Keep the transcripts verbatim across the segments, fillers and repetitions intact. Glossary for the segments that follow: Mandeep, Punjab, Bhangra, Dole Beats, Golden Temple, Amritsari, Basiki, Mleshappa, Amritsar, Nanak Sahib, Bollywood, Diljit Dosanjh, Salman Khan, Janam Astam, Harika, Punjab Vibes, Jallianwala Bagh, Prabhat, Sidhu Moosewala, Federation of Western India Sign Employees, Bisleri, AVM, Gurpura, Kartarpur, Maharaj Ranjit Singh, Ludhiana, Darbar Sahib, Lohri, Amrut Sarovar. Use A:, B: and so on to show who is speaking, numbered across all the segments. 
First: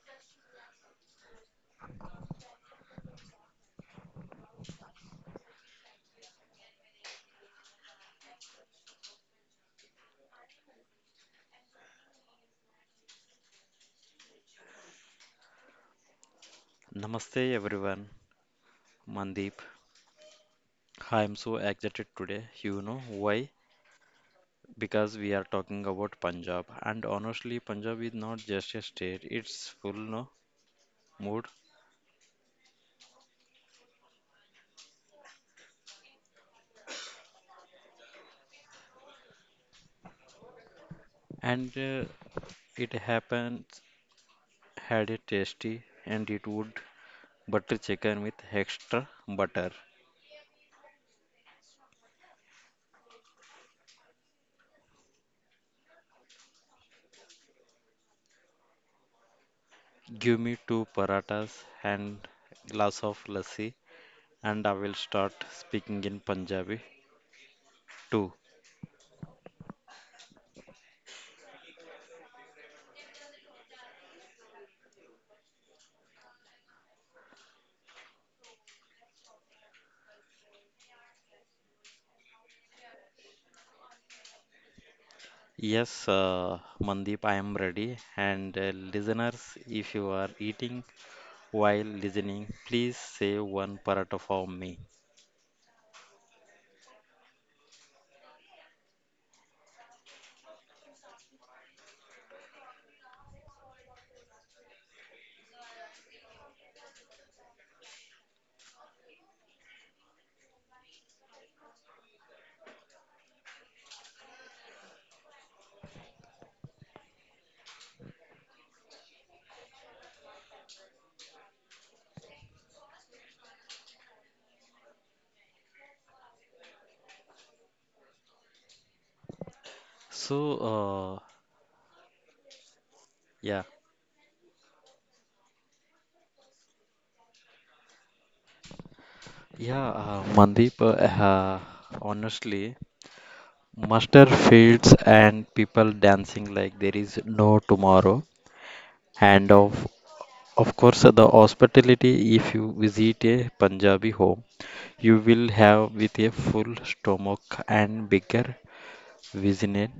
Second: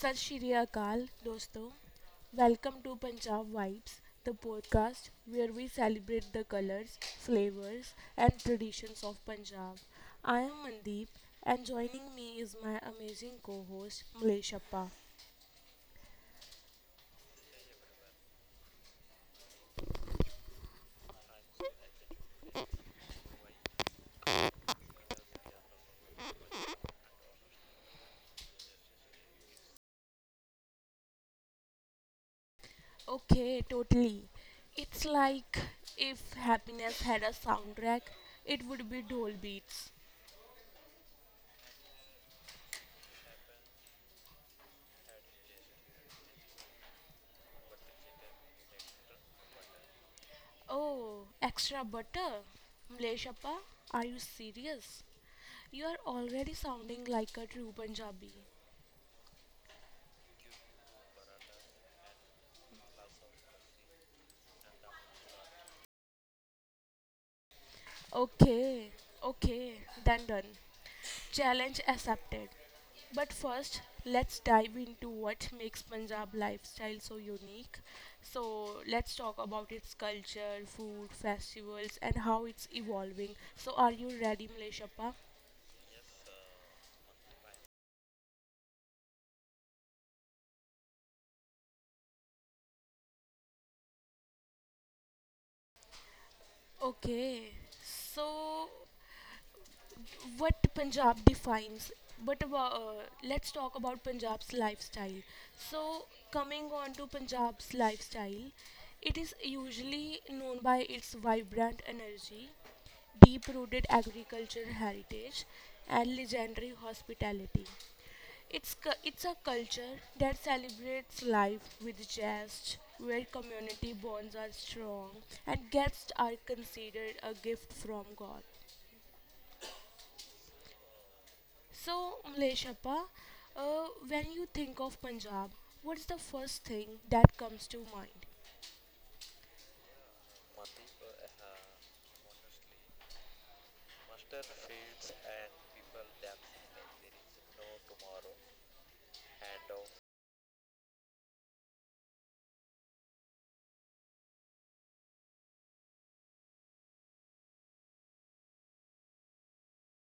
A: ਸਤਿ ਸ਼੍ਰੀ ਅਕਾਲ ਦੋਸਤੋ welcome to Punjab vibes, the podcast where we celebrate the colors, flavors and traditions of Punjab. I am Mandeep and joining me is my amazing co-host Mleshappa.
B: Namaste everyone, Mandeep. I am so excited today. You know why? Because we are talking about Punjab, and honestly, Punjab is not just a state; it's full no mood,
A: Okay, totally. It's like, if happiness had a soundtrack, it would be Dole Beats.
B: and uh, it happens had a tasty and it would butter chicken with extra butter.
A: Oh, extra butter? Mleshappa, are you serious? You are already sounding like a true Punjabi.
B: Give me two paratas and glass of lassi, and I will start speaking in Punjabi too.
A: Okay, okay, then done. Challenge accepted. But first, let's dive into what makes Punjab lifestyle so unique. So, let's talk about its culture, food, festivals, and how it's evolving. So, are you ready, Mleshappa?
B: Yes, uh, Mandeep, I am ready. And uh, listeners, if you are eating while listening, please say one paratha for me.
A: Okay, so what Punjab defines. But about, uh, let's talk about Punjab's lifestyle. So, coming on to Punjab's lifestyle, it is usually known by its vibrant energy, deep rooted agricultural heritage, and legendary hospitality. It's, cu- it's a culture that celebrates life with zest, where community bonds are strong and guests are considered a gift from God.
B: So, uh,
A: So, Mleshappa,
B: yeah,
A: uh, when you think of Punjab, what's the first thing that comes to mind?
B: yeah, uh, Mandeep, uh, uh, Honestly, mustard fields and people dancing like there is no tomorrow. And of of course, uh, the hospitality, if you visit a Punjabi home, you will have with a full stomach and bigger Vijayan.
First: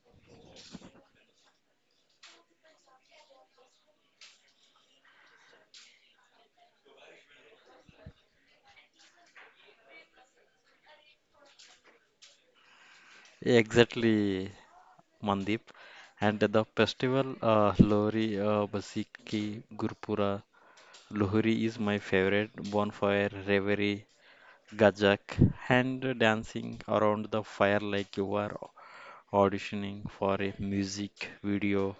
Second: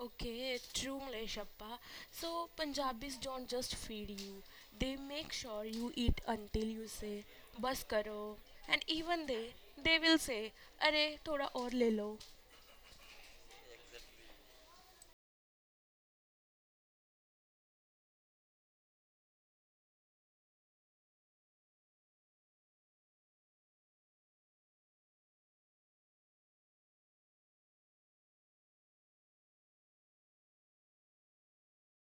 A: Okay, true, Mleshappa. So, Punjabis don't just feed you, they make sure you eat until you say, Bas karo. And even they, they will say, Are, thoda aur le lo.
B: Exactly, Mandeep. And the festival uh, Lohri, uh, Basiki, Gurpura. Lohri is my favorite bonfire, reverie, gajak, and dancing around the fire like you are auditioning for a music video.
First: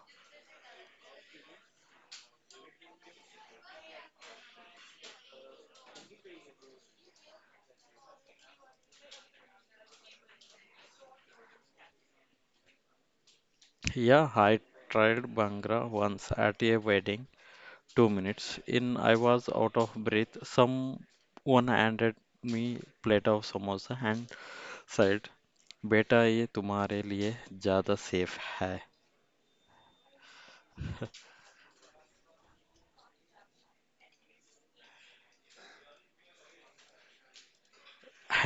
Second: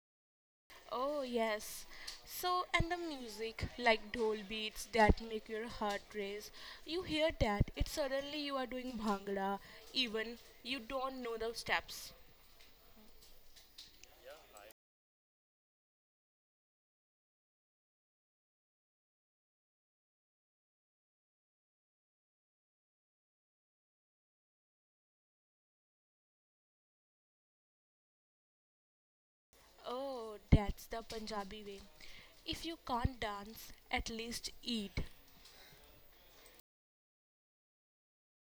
A: Oh, yes. So, and the music, like dhol beats that make your heart race. You hear that, it's suddenly you are doing bhangra, even you don't know the steps.
B: Yeah, I tried Bhangra once at a wedding, two minutes in, I was out of breath. Someone handed me plate of samosa and said, "बेटा ये तुम्हारे लिए ज़्यादा safe है."
A: Oh, that's the Punjabi way. If you can't dance, at least eat.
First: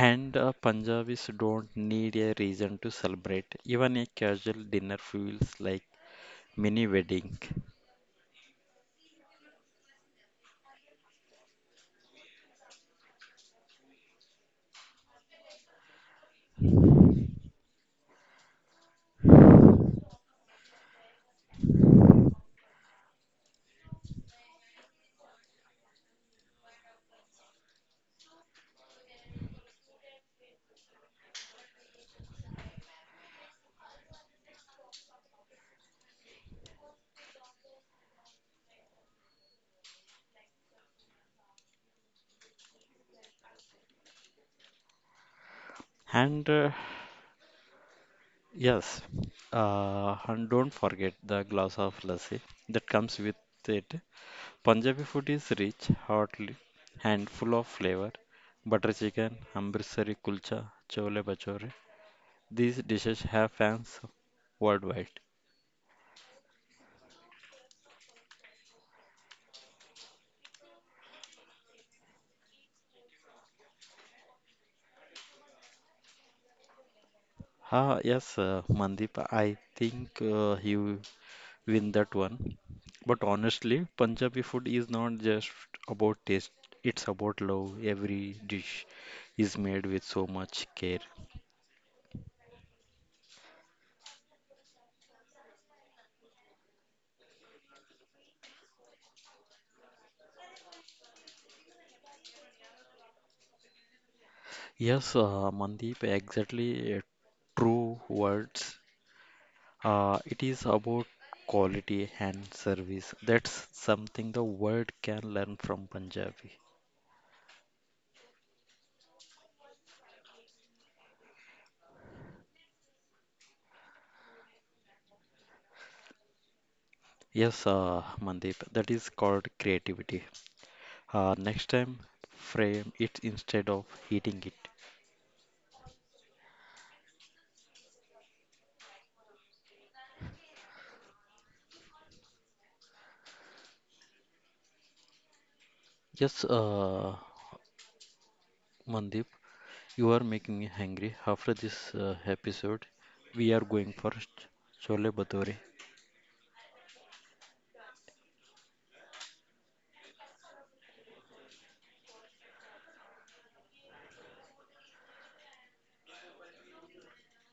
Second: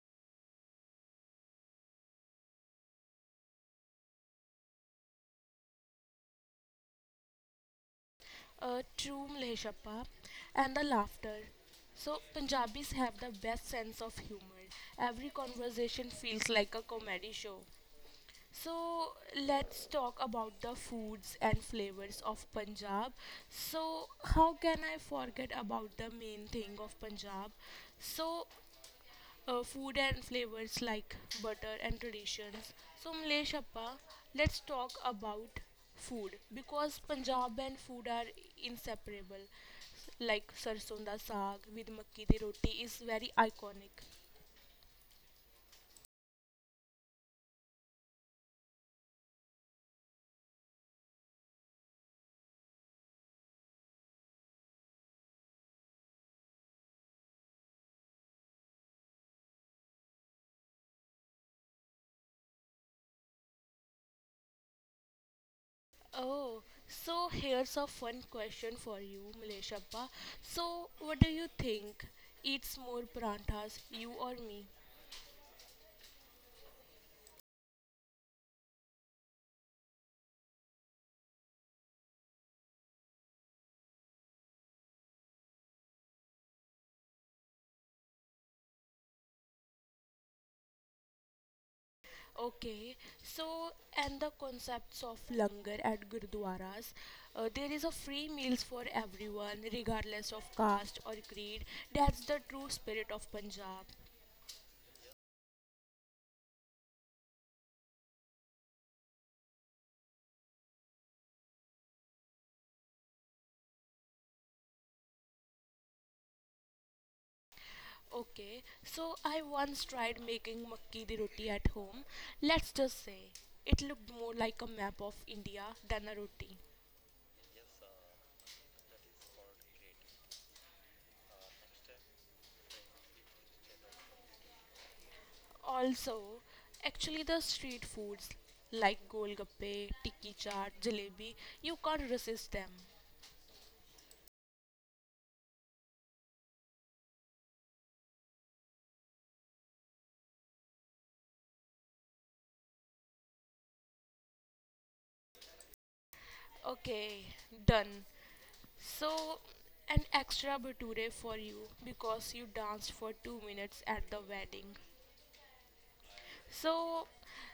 B: And uh, Punjabis don't need a reason to celebrate. Even a casual dinner feels like mini wedding.
A: A true Leshappa and the laughter. So, Punjabis have the best sense of humor. Every conversation feels like a comedy show. So let's talk about the foods and flavors of Punjab. So, how can I forget about the main thing of Punjab? So, uh, food and flavors like butter and traditions. So, Mlesh Appa, let's talk about food because Punjab and food are inseparable. Like sarson da saag with makki di roti is very iconic.
B: And uh, yes, uh, and don't forget the glass of lassi that comes with it. Punjabi food is rich, hearty, and full of flavor. Butter chicken, Amritsari kulcha, chole bhature. These dishes have fans worldwide.
A: Oh, so here's a fun question for you, Milesh. So, what do you think eats more paranthas, you or me?
B: Ah, yes, uh, Mandeep, I think uh, he will win that one. But honestly, Punjabi food is not just about taste, it's about love. Every dish is made with so much care.
A: Okay, so and the concepts of langar at gurdwaras. Uh, there is a free meals for everyone, regardless of caste or creed. That's the true spirit of Punjab.
B: Yes, uh, Mandeep, exactly uh, true words. Uh, it is about quality and service. That's something the world can learn from Punjabi.
A: Okay, so I once tried making makki di roti at home. Let's just say it looked more like a map of India than a roti.
B: Yes, uh, Mandeep, that is called creativity. Uh, next time, frame it instead of eating it.
A: Also, actually, the street foods like golgappe, tikki chaat, jalebi, you can't resist them.
B: Yes, uh, Mandeep, you are making me hungry. After this uh, episode, we are going for ch- chole bhature.
A: Okay, done. So, an extra bhature for you because you danced for two minutes at the wedding. So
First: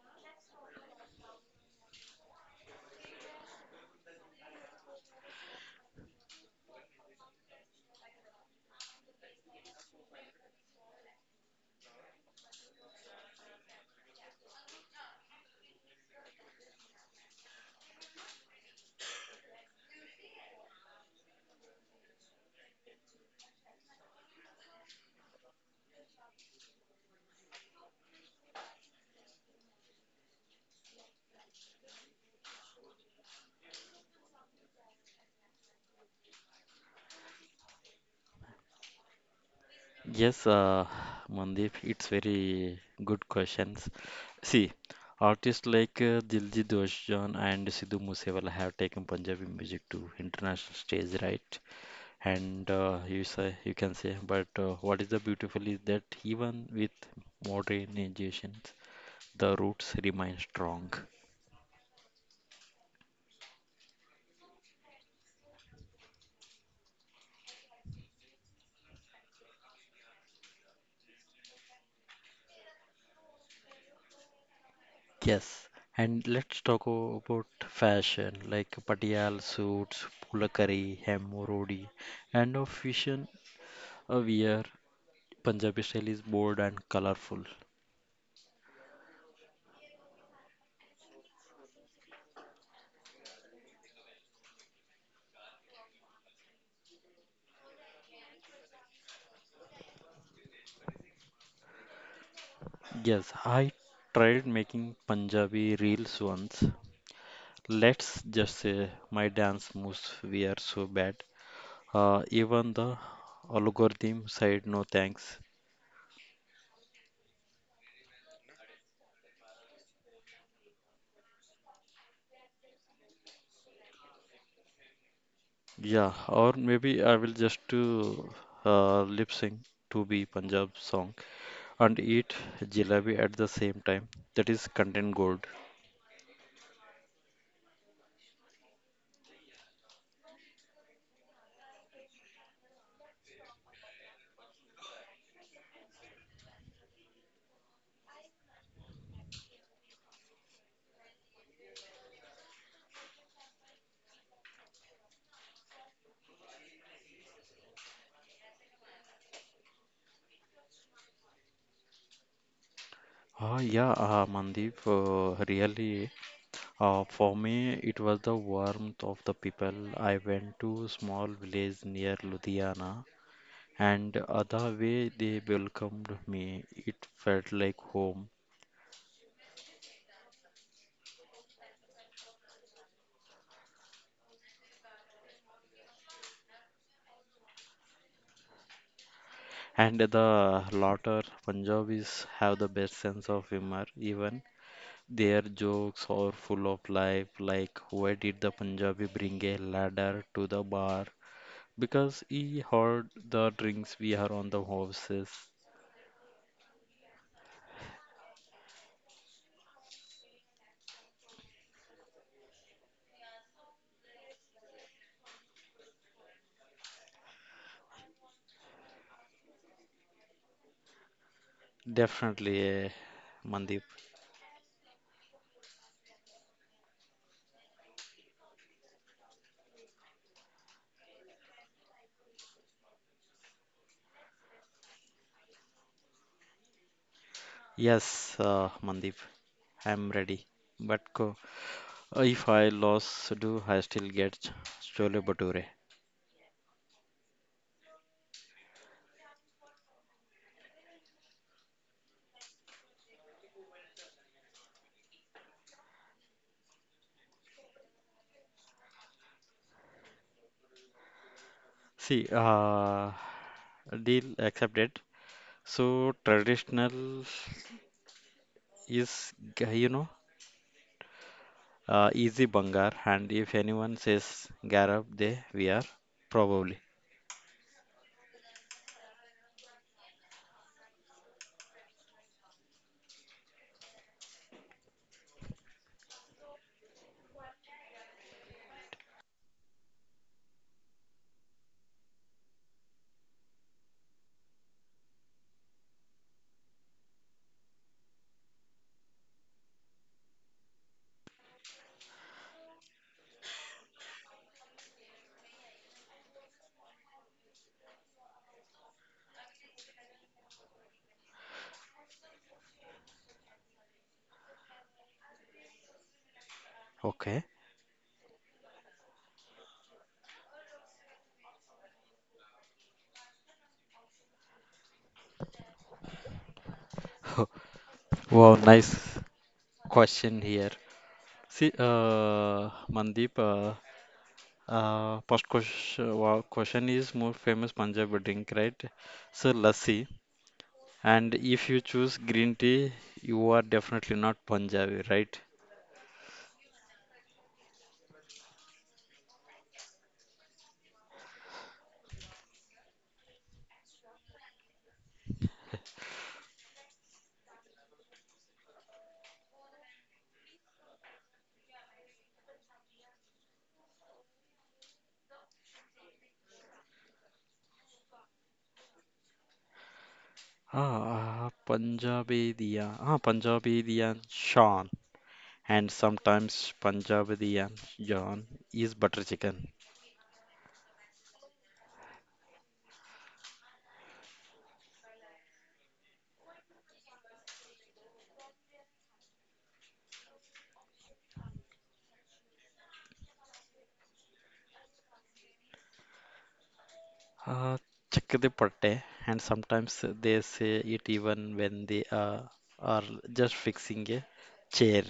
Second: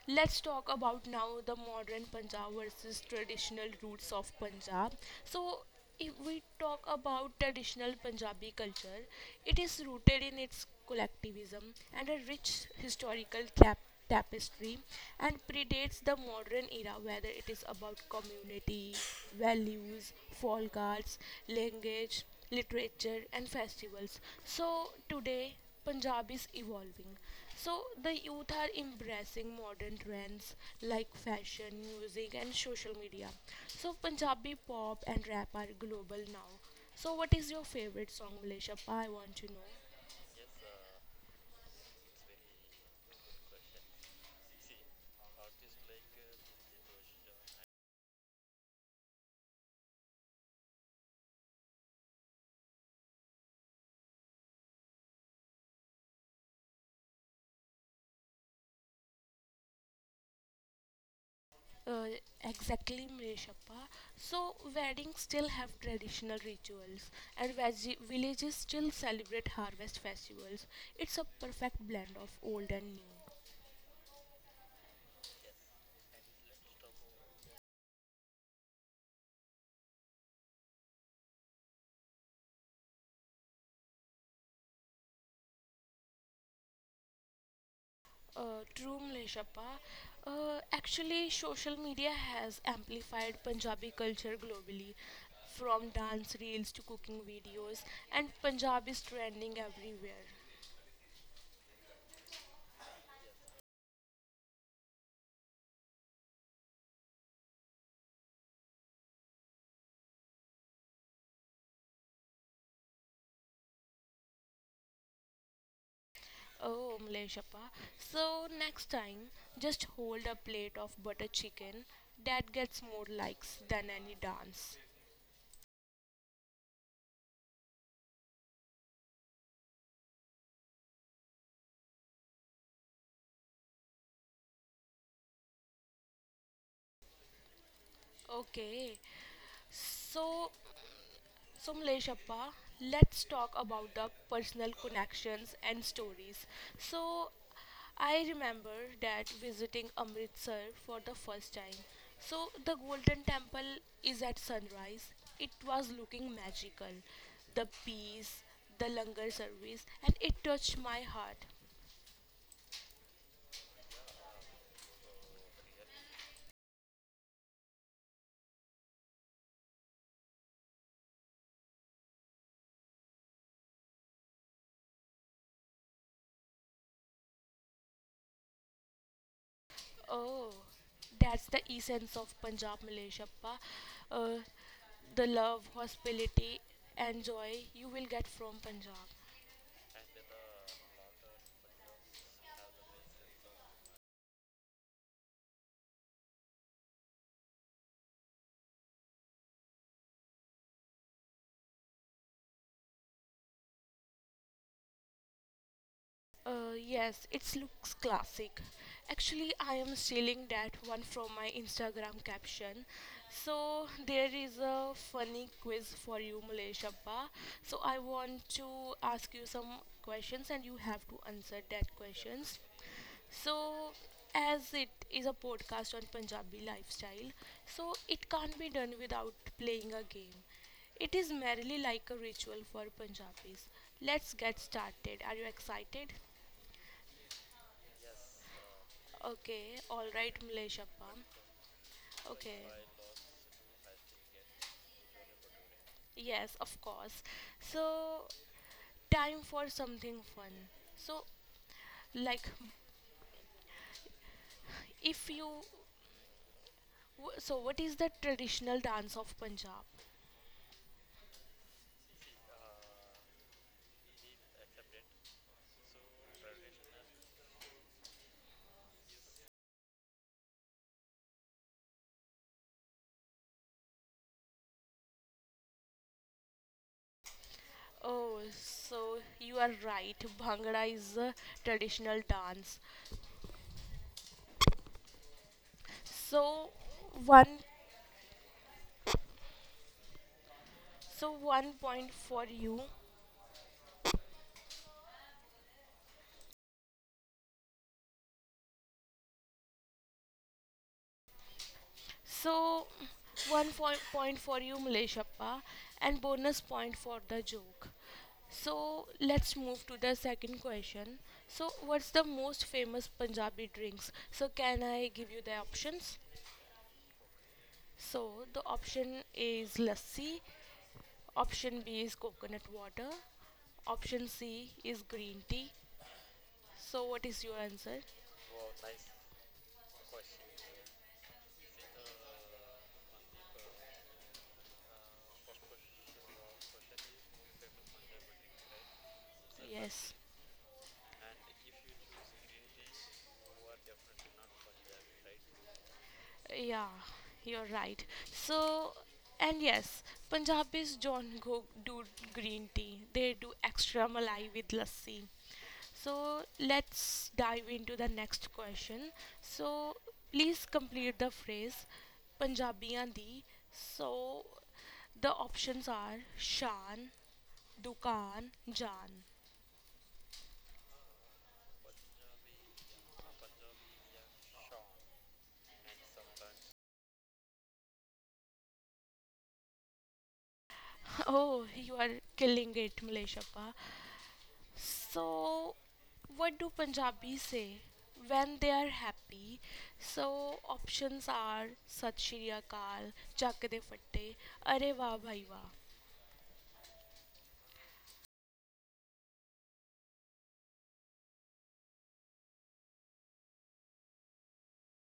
A: let's talk about now the modern Punjab versus traditional roots of Punjab. So if we talk about traditional Punjabi culture, it is rooted in its collectivism and a rich historical cap- tapestry and predates the modern era, whether it is about community values, folk arts, language, literature and festivals. So today Punjab is evolving. So the youth are embracing modern trends like fashion, music and social media. So Punjabi pop and rap are global now. So what is your favorite song, Maleshappa? I want to know.
B: Yes, uh, Mandeep, it's very good questions. See, artists like uh, Diljit Dosanjh and Sidhu Moosewala have taken Punjabi music to international stage, right? And uh, you say you can say but uh, what is the beautiful is that even with modernizations the roots remain strong.
A: Uh, exactly, Maleshappa. So weddings still have traditional rituals and veg- villages still celebrate harvest festivals. It's a perfect blend of old and new.
B: Yes, and let's talk o- about fashion like patial suits, pulakari hem, rodi, and of fusion uh, wear. Punjabi style is bold and colorful.
A: Uh, true, Mleshappa. Uh, actually, social media has amplified Punjabi culture globally, from dance reels to cooking videos, and Punjab is trending everywhere.
B: Yes, I tried making Punjabi reels once. Let's just say my dance moves were so bad. Uh, even the algorithm said no thanks.
A: Oh, Mleshappa. So, next time, just hold a plate of butter chicken, that gets more likes than any dance.
B: Yeah, or maybe I will just do uh, lip sync to be Punjab song and eat jalebi at the same time. That is content gold.
A: Okay, so so, Mleshappa, let's talk about the personal connections and stories. So, I remember that visiting Amritsar for the first time. So, the Golden Temple is at sunrise. It was looking magical. The peace, the langar service, and it touched my heart.
B: Ah, yeah, uh, Mandeep, uh, really, uh, for me, it was the warmth of the people. I went to small village near Ludhiana, and uh, the way they welcomed me, it felt like home.
A: Oh, that's the essence of Punjab, Mleshappa. Uh, the love, hospitality, and joy you will get from Punjab.
B: And the latter, Punjabis have the best sense of humor. Even their jokes are full of life, like why did the Punjabi bring a ladder to the bar? Because he heard the drinks we are on the horses.
A: Uh, yes, it looks classic. Actually, I am stealing that one from my Instagram caption. So there is a funny quiz for you, Mulesh Abba. So I want to ask you some questions, and you have to answer that
B: Definitely,
A: questions.
B: eh, Mandeep.
A: So, as it is a podcast on Punjabi lifestyle, so it can't be done without playing a game. It is merely like a ritual for Punjabis. Let's get started. Are you excited?
B: Yes, uh, Mandeep,
A: Okay,
B: I'm
A: all right,
B: ready. But
A: Mleshappa.
B: co- if
A: Okay,
B: I lost, do I still get ch- chole bhature?
A: yes, of course. So, time for something fun. So, like, if you, w- so what is the traditional dance of Punjab?
B: See, uh, deal accepted. So traditional is ga- you know uh, easy bangar, and if anyone says Garab, they we are probably
A: Oh, so you are right. Bhangra is a traditional dance. So one, so one point for you. So, one fo- point for you, Maleshappa, and bonus point for the joke. So, let's move to the second question. So, what's the most famous Punjabi drinks? So, can I give you the options?
B: okay.
A: So, the option A is lassi, option B is coconut water, option C is green tea. So, what is your answer?
B: Wow, nice question here. See, uh, Mandeep, uh, uh, first question, wow, question is more famous Punjabi drink, right? So lassi,
A: Yes.
B: and if you choose green tea, you are definitely not Punjabi, right?
A: Yeah, you're right. So, and yes, Punjabis don't go do green tea. They do extra malai with lassi. So, let's dive into the next question. So, please complete the phrase Punjabiyan di. So, the options are shan, dukan, jan.
B: Ah, Punjabi diya, ah, Punjabi diyan shan. And sometimes Punjabi and John is butter chicken.
A: Oh, you are killing it, Malayshappa. So, what do Punjabis say when they are happy? So, options are Sat Shri Akal, Chak De Fatte, Are Wah Bhai Wah.
B: Uh, Chickadee patte, and sometimes they say it even when they uh, are just fixing a chair.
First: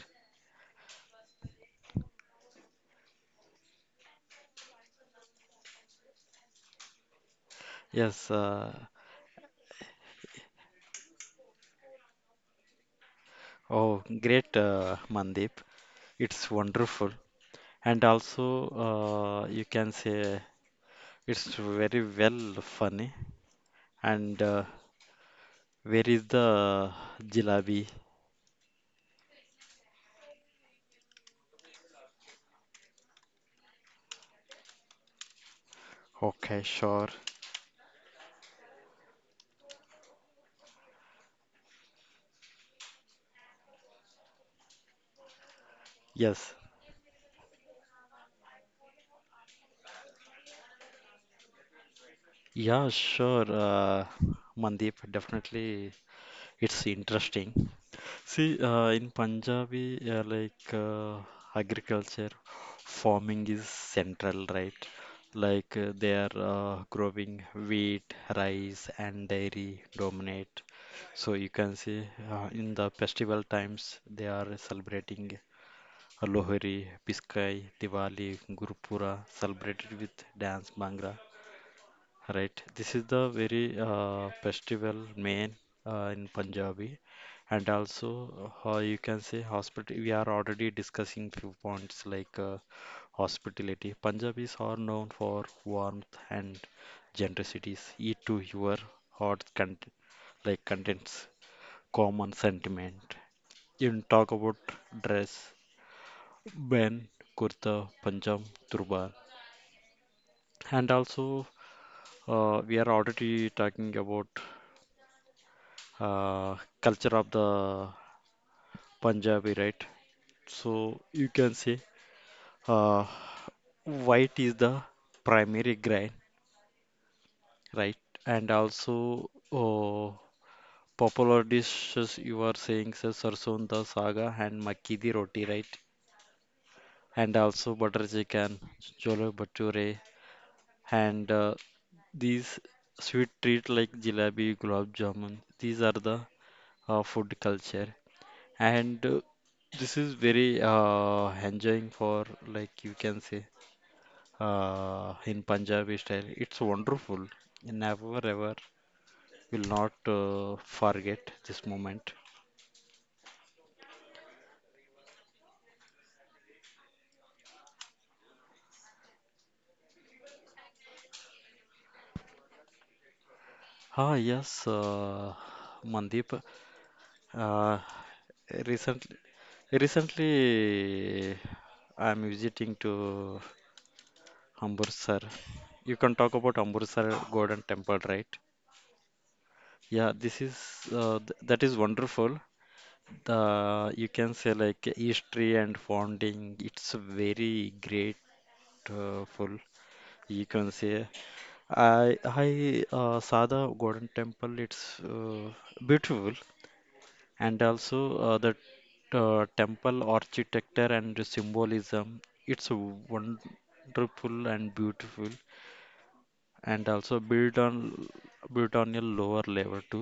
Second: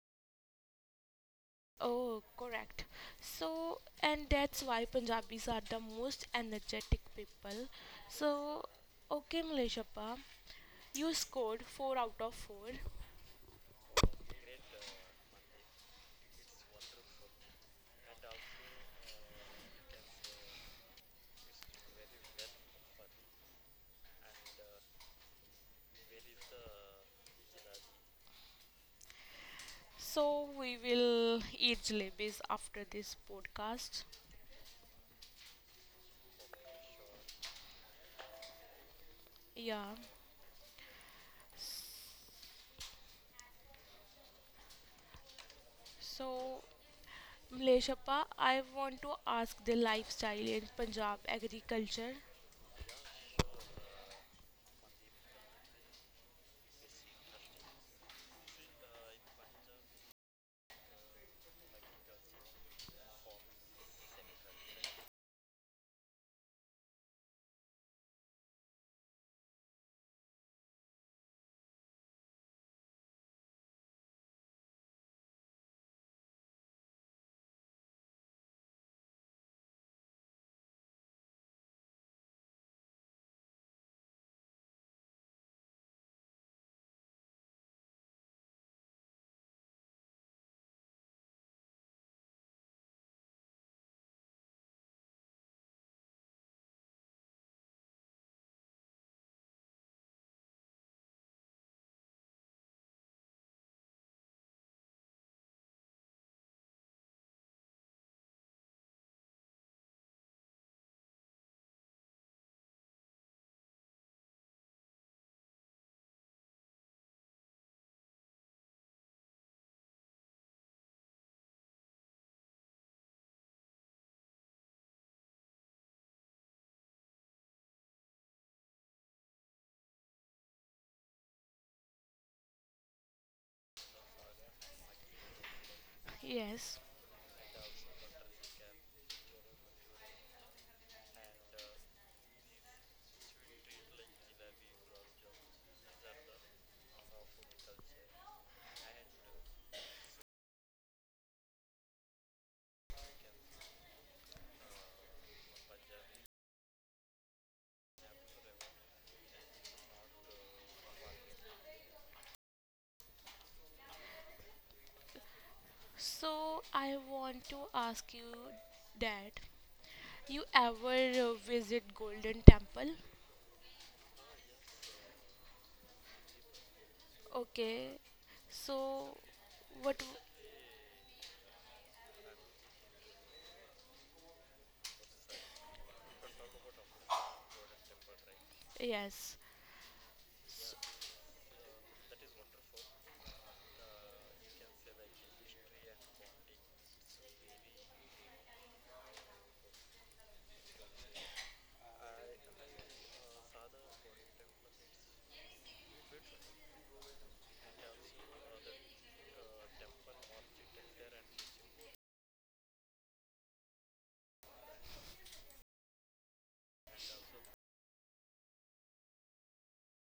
A: Oh, correct. So, and that's why Punjabis are the most energetic people.
B: Yes,
A: So,
B: uh,
A: okay, Maleshappa, you scored four out of four.
B: oh, great, uh, Mandeep. It's wonderful. And also, uh, you can say it's very well funny. And uh, where is the jalabi?
A: So, we will eat jalebis after this podcast.
B: Okay, sure.
A: Yeah.
B: Yes,
A: So, Mleshappa, I want to ask the lifestyle in Punjab agriculture.
B: yeah, sure, uh, Mandeep. Definitely, it's interesting. See, uh, in Punjabi, uh, like uh, agriculture, farming is central, right? Like uh, they are uh, growing wheat, rice, and dairy dominate. So you can see uh, in the festival times they are celebrating Lohri, Biskai, Diwali, Gurpura, celebrated with dance, bhangra. Right, this is the very uh, festival main uh, in Punjabi, and also uh, you can say hospital. We are already discussing few points like uh, hospitality. Punjabis are known for warmth and generosity. Eat to your heart cont like contents common sentiment. You talk about dress, ben, kurta, panjam, turban, and also uh, we are already talking about uh, culture of the Punjabi, right? So you can say uh, white is the primary grain, right? And also uh, popular dishes you are saying sir, sarson da saga and makki di roti, right?
A: Yes.
B: And also butter chicken, chole bhature, and uh, these sweet treat like jalebi, gulab jamun. These are the uh, food culture. And uh, this is very uh, enjoying for like you can say uh, in Punjabi style. It's wonderful. Never ever will not uh, forget this moment.
A: So I want to ask you that you ever uh, visit Golden Temple?
B: Ah yes, uh, Mandeep. Uh,
A: Okay. So
B: recently,
A: what?
B: Recently I'm visiting to Amritsar. You can talk about Amritsar Golden Temple, right?
A: Yes.
B: Yeah, this is uh, th that is wonderful. The you can say like history and founding. It's very great uh, full. You can say I I uh, saw the Golden Temple. It's uh, beautiful, and also uh, the uh, temple architecture and symbolism. It's wonderful and beautiful, and also built on built on a lower level to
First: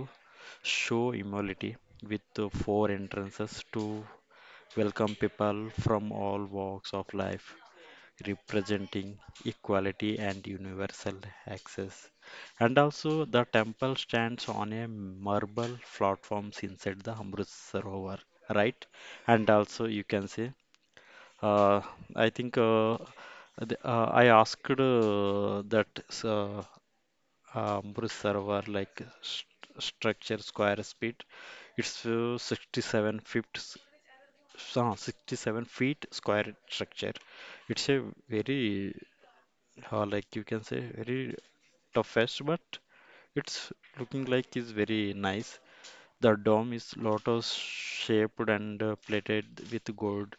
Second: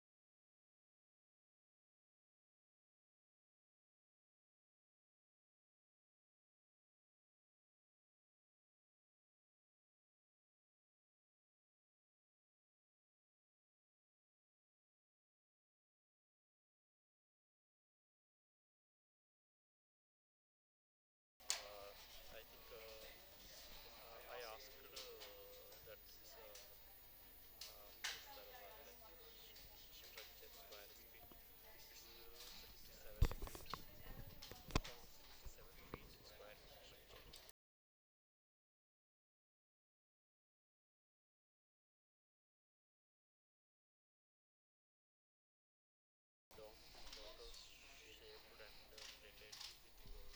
B: show humility with the four entrances to welcome people from all walks of life, representing equality and universal access. And also the temple stands on a marble platforms inside the amrut sarovar, right? And also you can see uh, I think uh, the- uh, I asked uh, that uh, um, Bruce server like st- structure square speed. It's uh, sixty-seven feet, s- uh, sixty-seven feet square structure. It's a very uh, like you can say very toughest, but it's looking like is very nice. The dome is lot of shaped and uh, plated with gold.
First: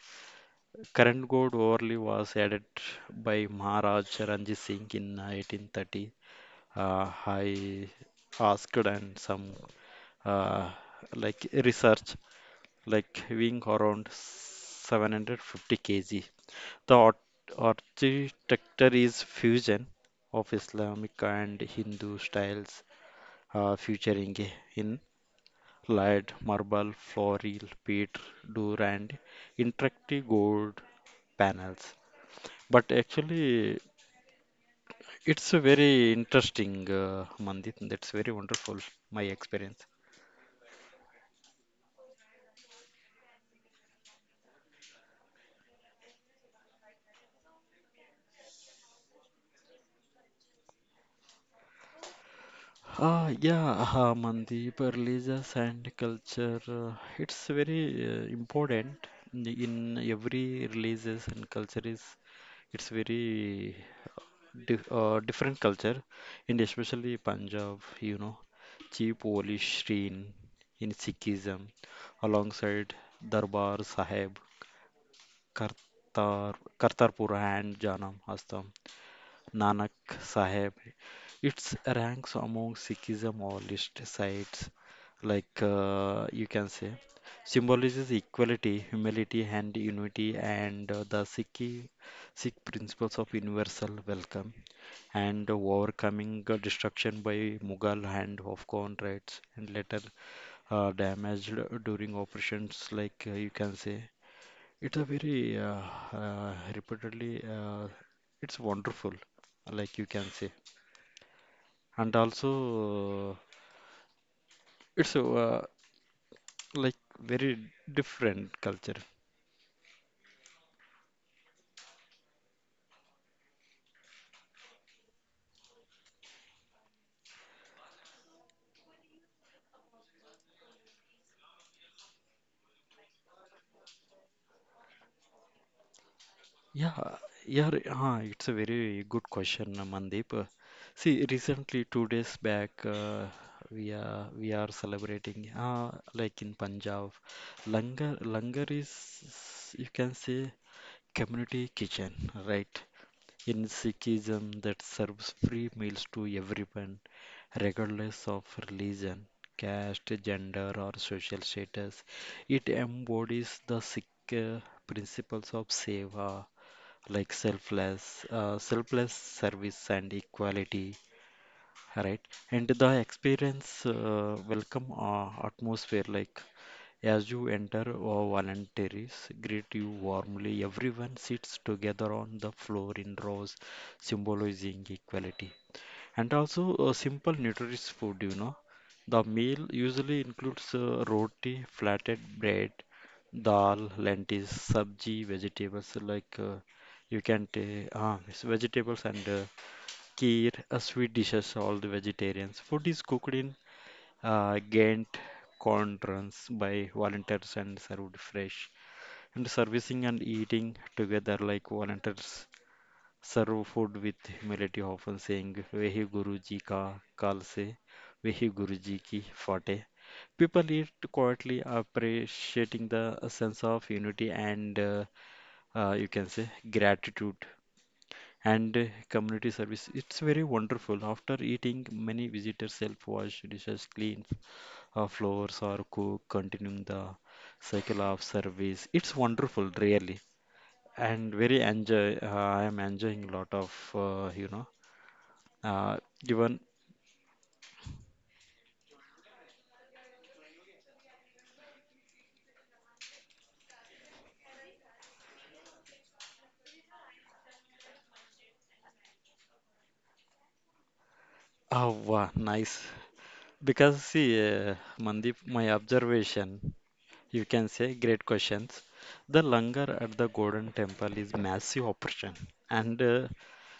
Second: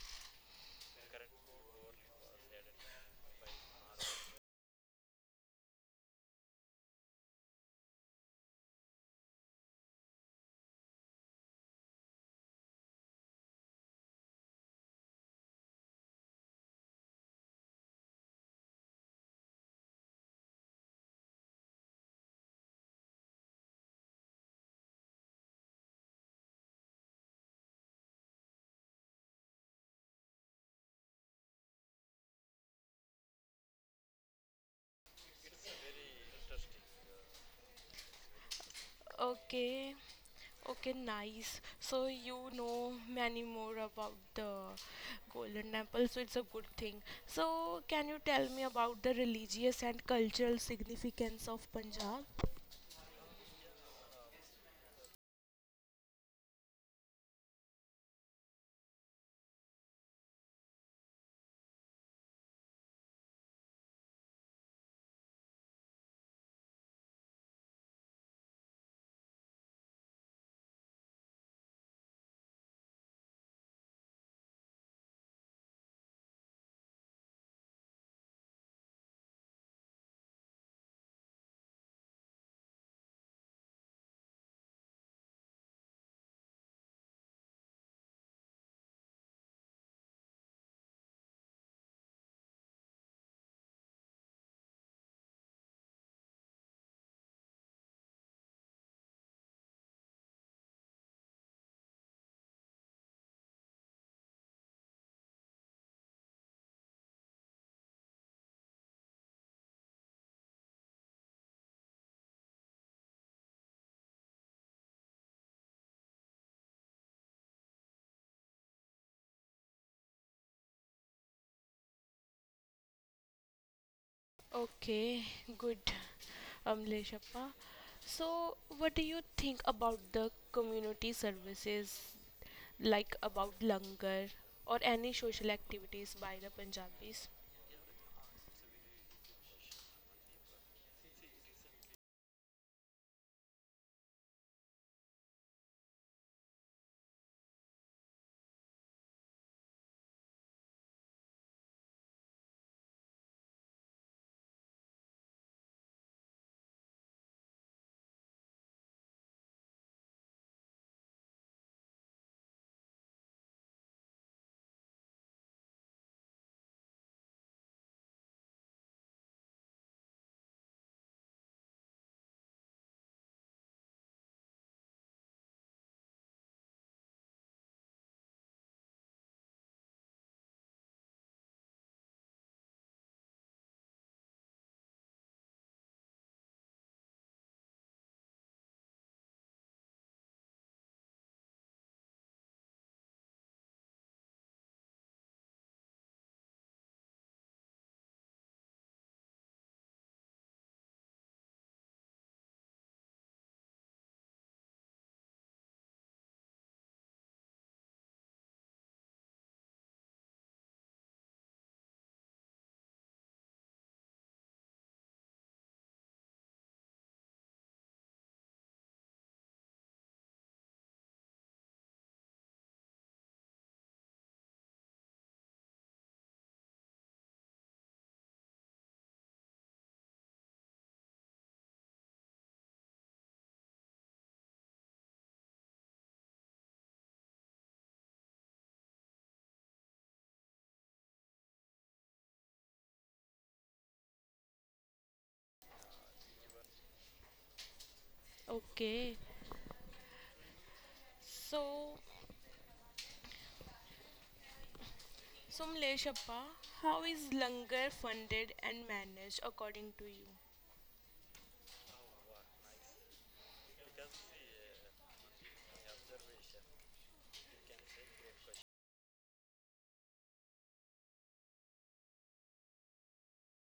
B: Current gold overlay was added by Maharaj Ranjit Singh in eighteen thirty. Uh, I asked and some uh, like research, like weighing around seven hundred fifty kilograms. The art architecture is fusion of Islamic and Hindu styles, uh, featuring in laid marble, floral, beat, door and interactive gold panels. But actually, it's a very interesting, uh, Mandit. That's very wonderful, my experience.
A: Okay. Okay, nice. So you know many more about the Golden Temple, so it's a good thing. So can you tell me about the religious and cultural significance of Punjab?
B: Ah, yeah, uh, Mandeep, religious and culture. Uh, it's very uh, important in in every religious and culture is it's very uh, di uh, different culture, and especially Punjab, you know, cheap Oli Shrin in Sikhism, alongside Darbar Sahib, Kartar Kartarpur and Janam Astam. Nanak Sahib. It ranks among Sikhism or list sites like uh, you can say symbolizes equality, humility, and unity, and uh, the Sikh Sikh principles of universal welcome and overcoming uh, destruction by Mughal and Afghan raids and later uh, damaged during operations like uh, you can say it's a very uh, uh, repeatedly, uh, it's wonderful, like you can say. And also, uh, it's uh, like very different culture.
A: Okay, good, Amleshappa. So what do you think about the community services, like about langar or any social activities by the
B: Yeah,
A: Punjabis?
B: yeah, re- huh, it's a very good question, uh, Mandeep. Uh, See, recently, two days back, uh, we are we are celebrating, uh, like in Punjab, langar langar is you can say community kitchen, right? In Sikhism, that serves free meals to everyone, regardless of religion, caste, gender, or social status. It embodies the Sikh uh, principles of seva, like selfless, uh, selfless service and equality. Right. And the experience uh, welcome uh, atmosphere, like as you enter, uh, voluntaries greet you warmly. Everyone sits together on the floor in rows, symbolizing equality. And also, uh, simple nutritious food, you know. The meal usually includes uh, roti, flattened bread, dal, lentils, sabji, vegetables like uh, you can take uh, vegetables and uh, Kheer, a sweet dish of all the vegetarians. Food is cooked in uh, Ghent corn runs by volunteers and served fresh. And servicing and eating together like volunteers serve food with humility, often saying, Vehi Guruji ka kal se, Vehi Guruji ki fateh. People eat quietly, appreciating the sense of unity and uh, uh, you can say gratitude and uh, community service. It's very wonderful. After eating, many visitors help wash dishes, clean uh, floors, or cook, continuing the cycle of service. It's wonderful, really, and very enjoy. Uh, I am enjoying a lot of uh, you know, uh, even
A: Okay, so Somleshappa, how is Langar funded and managed according to you?
B: oh wow, nice. Because see, uh, Mandeep, my observation, you can say great questions. The langar at the Golden Temple is massive operation, and uh,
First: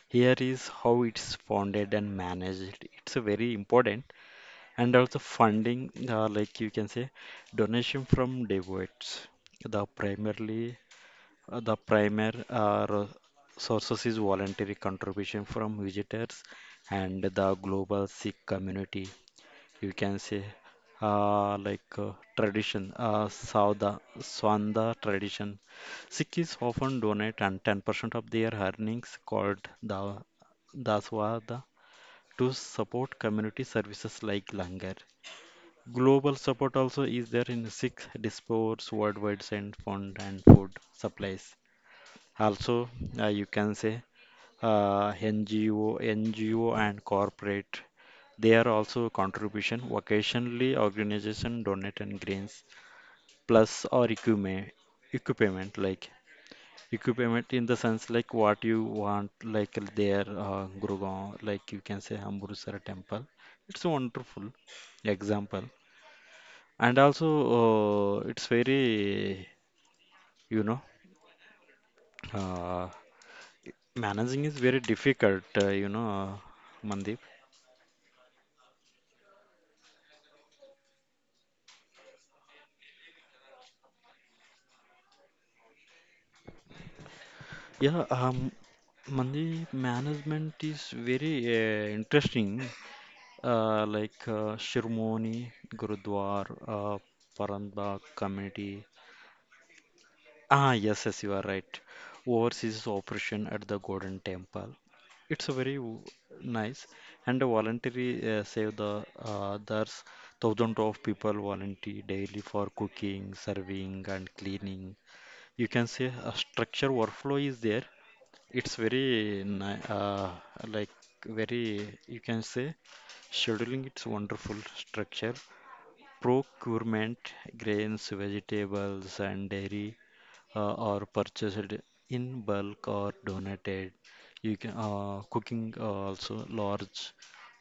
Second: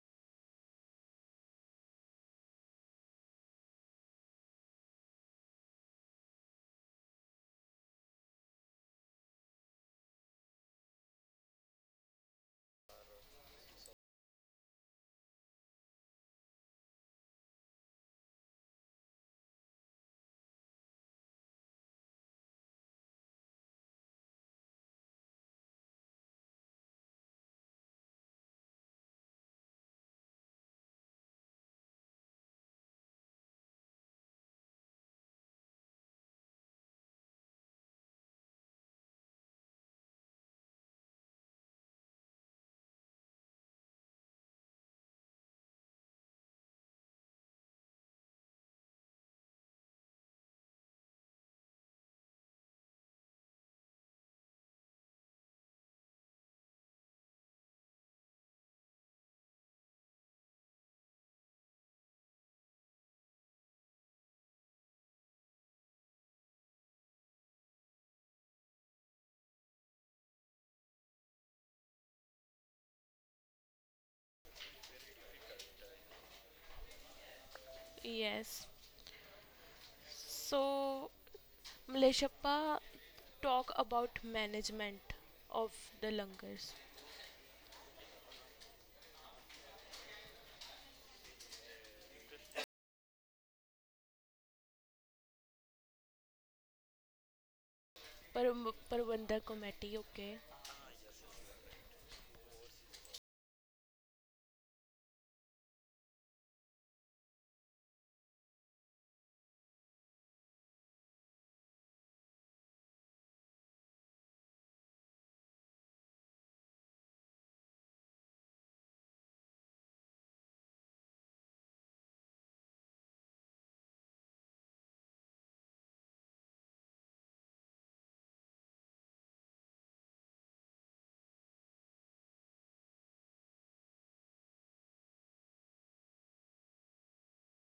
B: here is how it's founded and managed. It's a very important, and also funding, uh, like you can say, donation from devotees. The primarily uh, the primary uh, ro- sources is voluntary contribution from visitors and the global Sikh community, you can say, uh, like uh, tradition, uh, sauda swanda tradition. Sikhs often donate and ten percent of their earnings called the daswada to support community services like langar. Global support also is there in Sikh diasporas worldwide, send fund and food supplies. Also, uh, you can say, uh, N G O, N G O and corporate. They are also a contribution. Occasionally, organization donate and grains plus or equipment, equipment. Like equipment in the sense like what you want, like their uh, Gurgaon, like you can say Amburusara temple. It's a wonderful example, and also uh, it's very you know. Uh, Managing is very difficult, uh, you know, Mandeep.
A: Yes. So, Mleshappa, talk about management of the langars.
B: Yeah, um, Mandeep, management is very uh, interesting, uh, like uh, Shirmoni, Gurudwar, uh, Parambagh
A: Par-
B: committee.
A: Parvandar committee, okay.
B: Ah, yes, yes, you are right. Overseas operation at the Golden Temple. It's a very w- nice and a voluntary, uh, save the uh, there's thousands of people volunteer daily for cooking, serving, and cleaning. You can say a structure workflow is there. It's very ni- uh, like Very, you can say, scheduling, it's wonderful structure. Procurement, grains, vegetables, and dairy uh, are purchased in bulk or donated. You can uh, Cooking, uh, also large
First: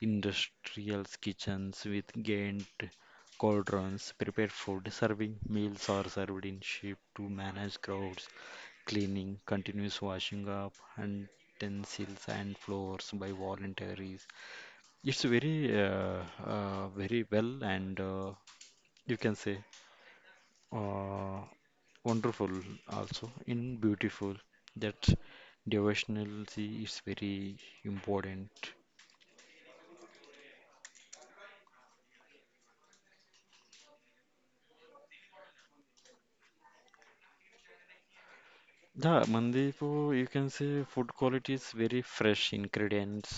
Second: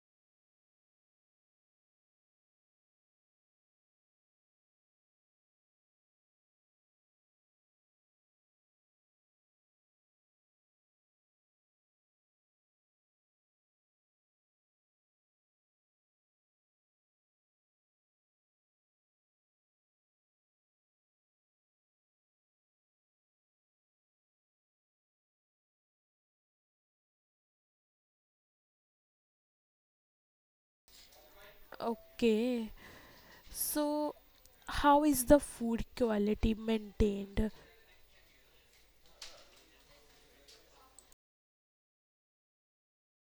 B: industrial kitchens with giant cauldrons prepare food. Serving, meals are served in ship to manage crowds. Cleaning, continuous washing up, and utensils and floors by volunteers. It's very, uh, uh, very well and, uh, you can say, uh, wonderful, also in beautiful that devotionality is very important.
A: Okay, so how is the food quality maintained?
B: Yeah mandipo, you can say food quality is very fresh ingredients,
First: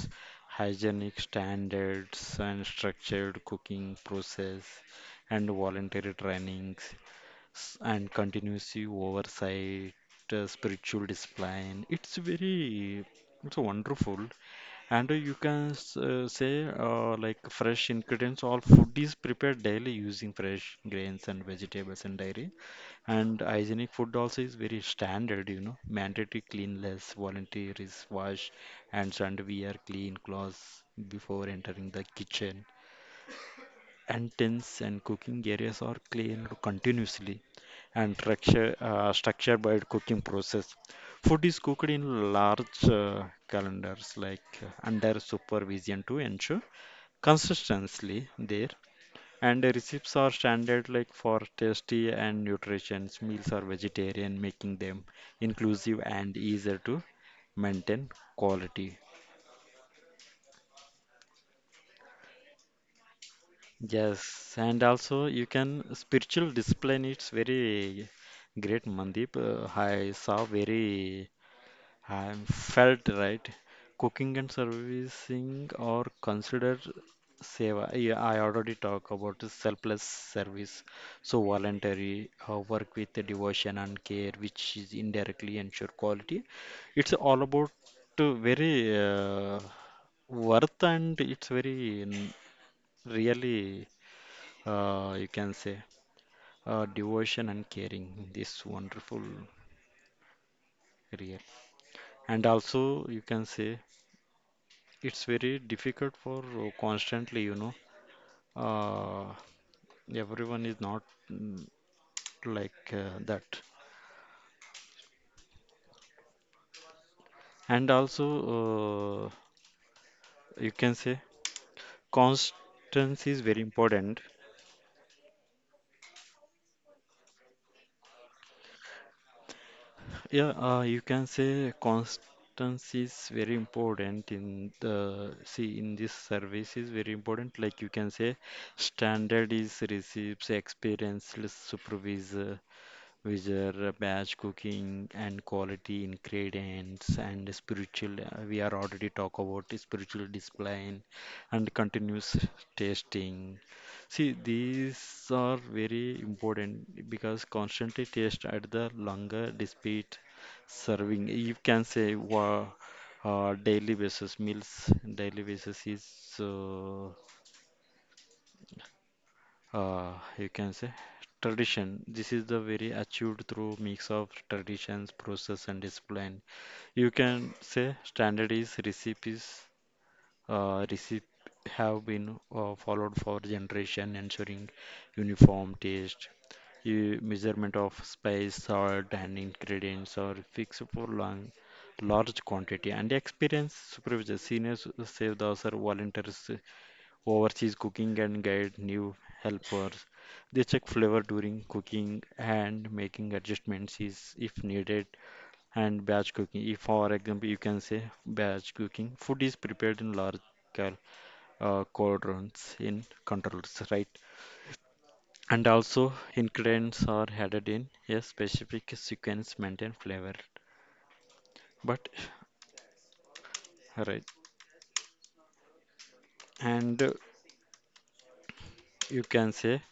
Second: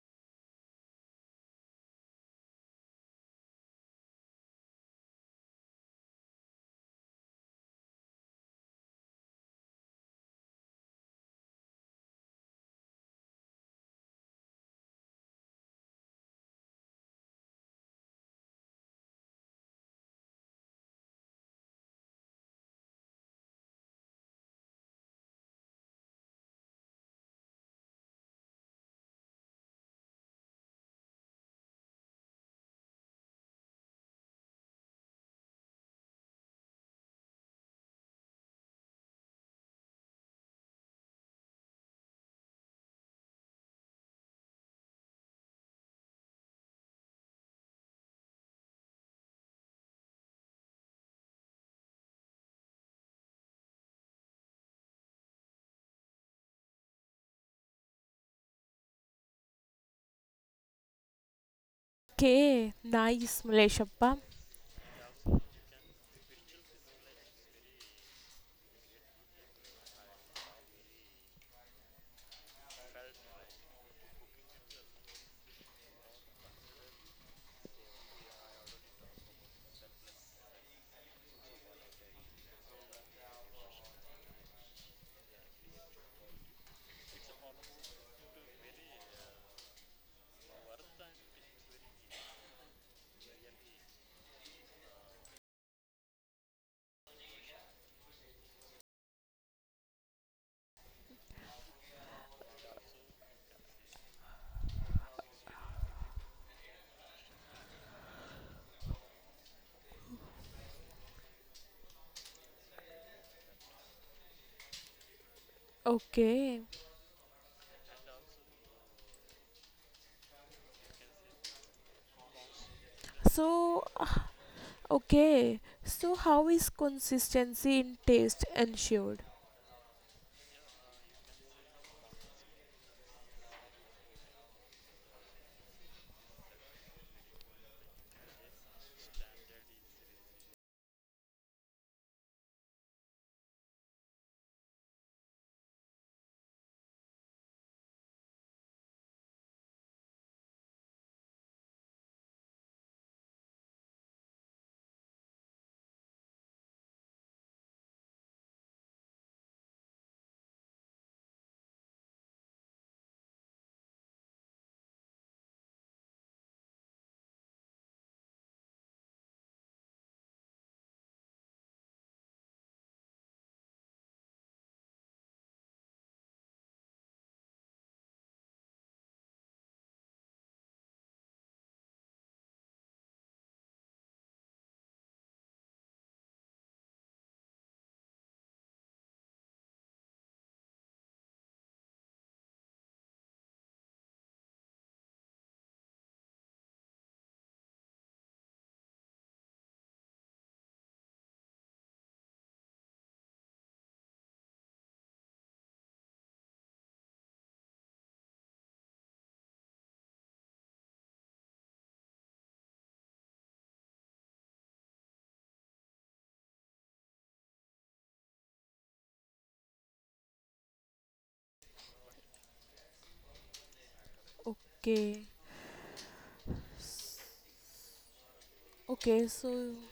B: hygienic standards, and structured cooking process and voluntary trainings, s- and continuous oversight. Uh, spiritual discipline, it's very it's wonderful. And uh, you can s- uh, say uh, like fresh ingredients. All food is prepared daily using fresh grains and vegetables and dairy. And hygienic food also is very standard, you know. Mandatory cleanliness, voluntary is wash hands and wear clean clothes before entering the kitchen, and tins and cooking areas are cleaned continuously and structure, uh, structured by the cooking process. Food is cooked in large uh, calendars, like uh, under supervision to ensure consistency there. And the recipes are standard, like for tasty and nutritious meals are vegetarian, making them inclusive and easier to maintain quality.
A: Okay, nice, Maleshappa.
B: Yes, and also you can spiritual discipline. It's very great, Mandeep. Uh, I saw very, I felt right. Cooking and servicing or considered seva. Yeah, I already talk about the selfless service. So voluntary uh, work with the devotion and care, which is indirectly ensure quality. It's all about uh, very uh, worth, and it's very mm, really, uh, you can say, uh, devotion and caring, this wonderful career. And also you can say it's very difficult for uh, constantly, you know, uh, everyone is not, mm, like uh, that.
A: Okay,
B: And also, uh, you can say constance is very
A: so uh,
B: important.
A: okay, so how is consistency in taste ensured?
B: Yeah, uh, you can say constancy is very important in the see in this service is very important. Like you can say, standard is receives experienced supervisor, whether batch cooking and quality ingredients and spiritual. uh, We are already talk about the spiritual discipline and continuous tasting. See, these are very important because constantly taste at the longer despite serving. You can say wow, uh, daily basis meals. Daily basis is. Uh, uh, you can say tradition. This is the very achieved through mix of traditions, process, and discipline. You can say standard is recipes. Uh, recip have been uh, followed for generation, ensuring uniform taste. You, measurement of spice, salt, and ingredients are fixed for long, large quantity. And experience supervisor, seniors, save the officer, volunteers overseas cooking and guide new helpers. They check flavor during cooking and making adjustments is if needed, and batch cooking. If, for example, you can say batch cooking, food is prepared in large cal- uh, quadrants in controls, right? And also ingredients are added in a specific sequence maintain flavor. But right,
A: Okay.
B: and uh,
A: S-
B: you
A: Okay, so
B: can say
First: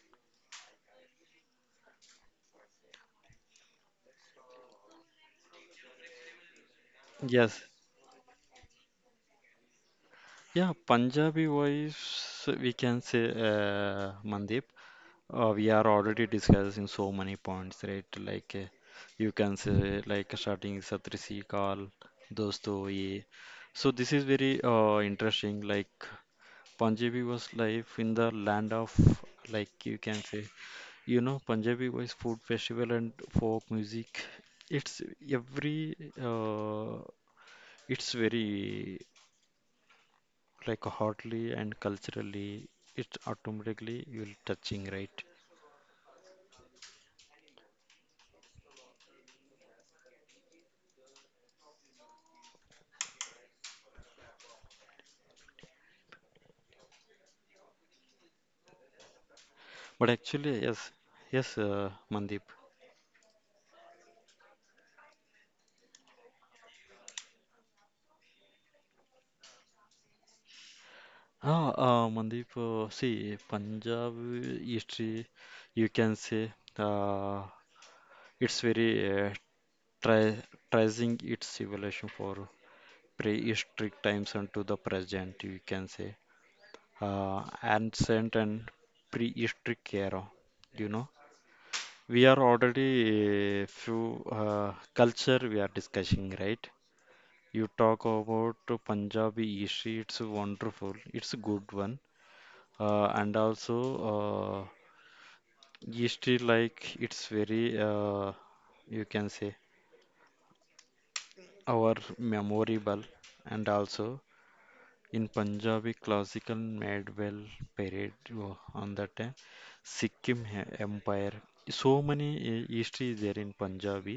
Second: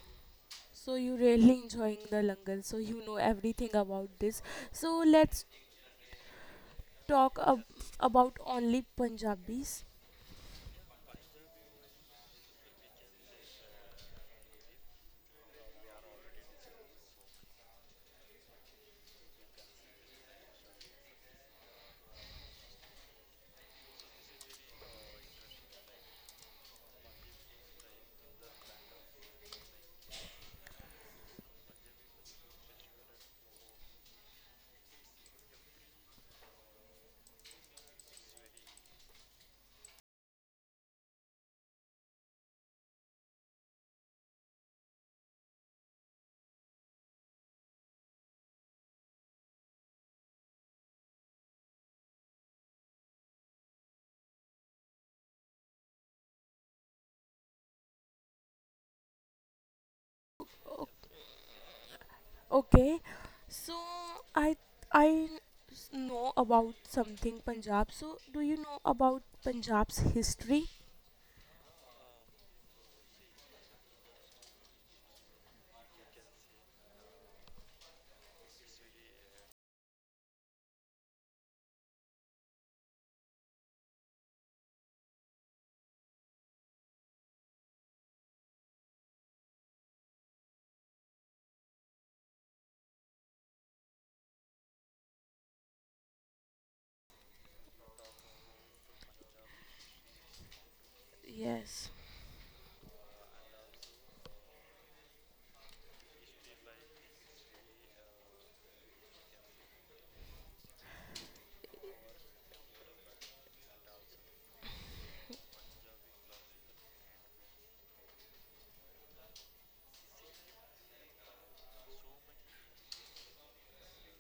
A: so you really enjoying the langal, so you know everything about this. So let's talk
B: yes,
A: ab about only Punjabis.
B: yeah, Punjabi voice, we can say, uh, Mandeep. Uh, we are already discussing so many points, right? Like uh, you can say like starting Satrisi Kal, Dosto Ye. So this is very uh, interesting. Like Punjabi was life in the land of, like you can say, you know, Punjabi was food festival and folk music. It's every uh, it's very, like hotly and culturally. It automatically you'll touching right. But actually,
A: O-
B: yes, yes, uh, Mandeep.
A: Okay. So I I s- know about something Punjab. So do you know about Punjab's history?
B: Ah, uh, Mandeep, uh, see, Punjabi history, you can say, uh, it's very, uh, tra tracing its evolution for prehistoric times and to the present, you can say uh, ancient and prehistoric era. You know, we are already a few uh, culture we are discussing, right? You talk about Punjabi history. It's wonderful. It's a good
A: Yes.
B: one. Uh, and also, uh, history, like it's very, uh, you can say, our memorable. And also, in Punjabi classical medieval period wo- on that time, Sikkim he- Empire. So many uh, history is there in Punjabi,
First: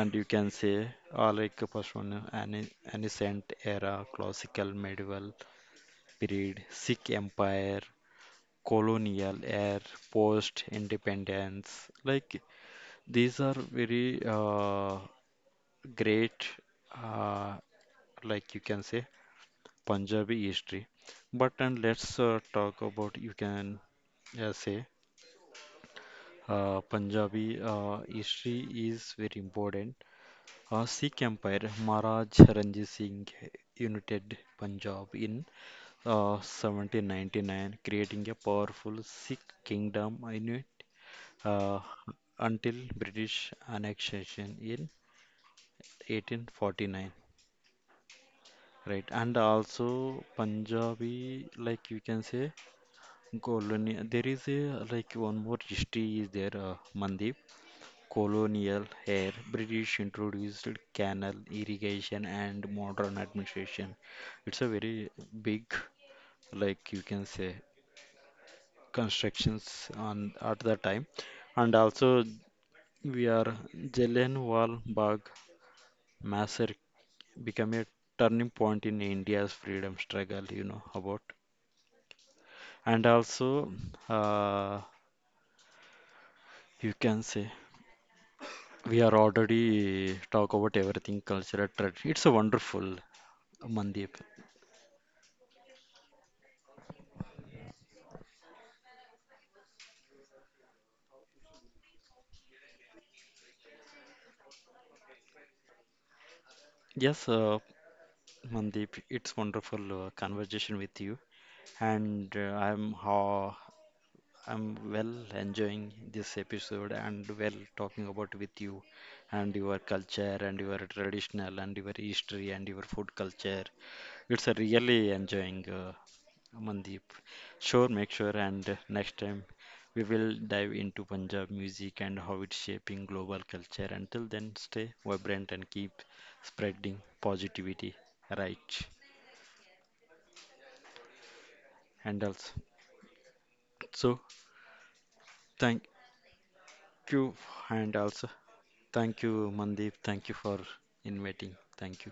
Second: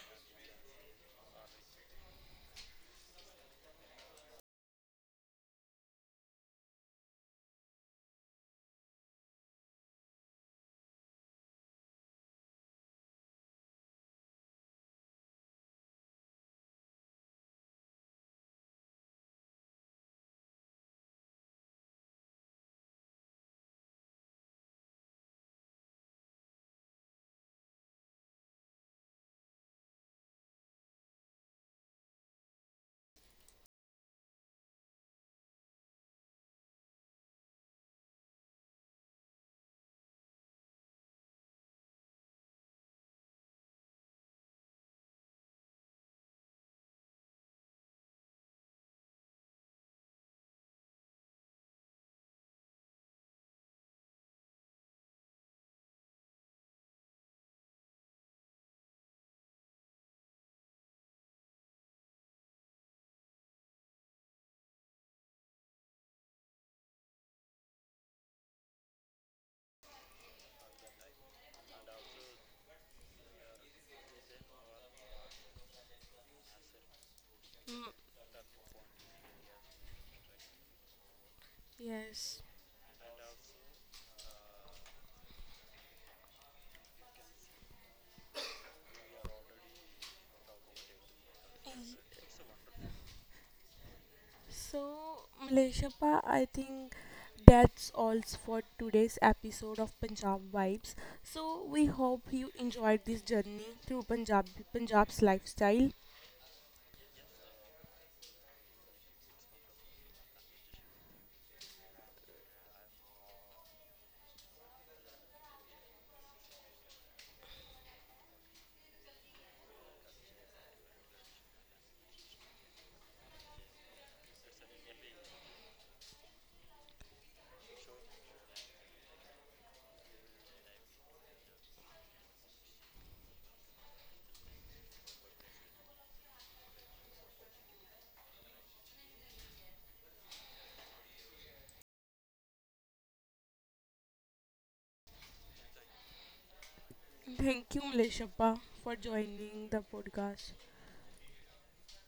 B: and you can say, uh, like first one, uh, an ancient era, classical, medieval period, Sikh Empire, colonial era, post independence. Like these are very uh, great, uh, like you can say, Punjabi history. But and let's uh, talk about, you can uh, say, uh, Punjabi uh, history is very important. Uh, Sikh Empire, Maharaj Ranjit Singh united Punjab in uh, seventeen ninety-nine, creating a powerful Sikh kingdom in it uh, until British annexation in eighteen forty-nine. Right, and also Punjabi, like you can say, colonial. There is a like one more history is there, uh, Mandeep. Colonial era, British introduced canal irrigation and modern administration. It's a very big, like you can say, constructions on at the time. And also we are Jallianwala Bagh massacre became a
A: Mm,
B: turning point in India's freedom struggle, you know about.
A: yes.
B: And also, uh, you can say, we are already talk about everything cultural trend. It's a wonderful, Mandeep.
A: So, Malaysia, pa, I think that's all for today's episode of Punjab Vibes. So, we hope you enjoyed this journey through Punjab Punjab's lifestyle.
B: Yes, uh, Mandeep, it's wonderful uh, conversation with you. And uh, I'm ho I'm well enjoying this episode and well talking about with you, and your culture and your traditional and your history and your food culture. It's a really enjoying, uh, Mandeep. Sure, make sure and next time we will dive into Punjab music and how it's shaping global culture. Until then, stay vibrant and keep spreading positivity, right? And also, so thank you.
A: Thank you,
B: And also,
A: Malaysia, pa, for
B: thank you,
A: joining the
B: Mandeep. Thank you
A: podcast.
B: for inviting. Thank you.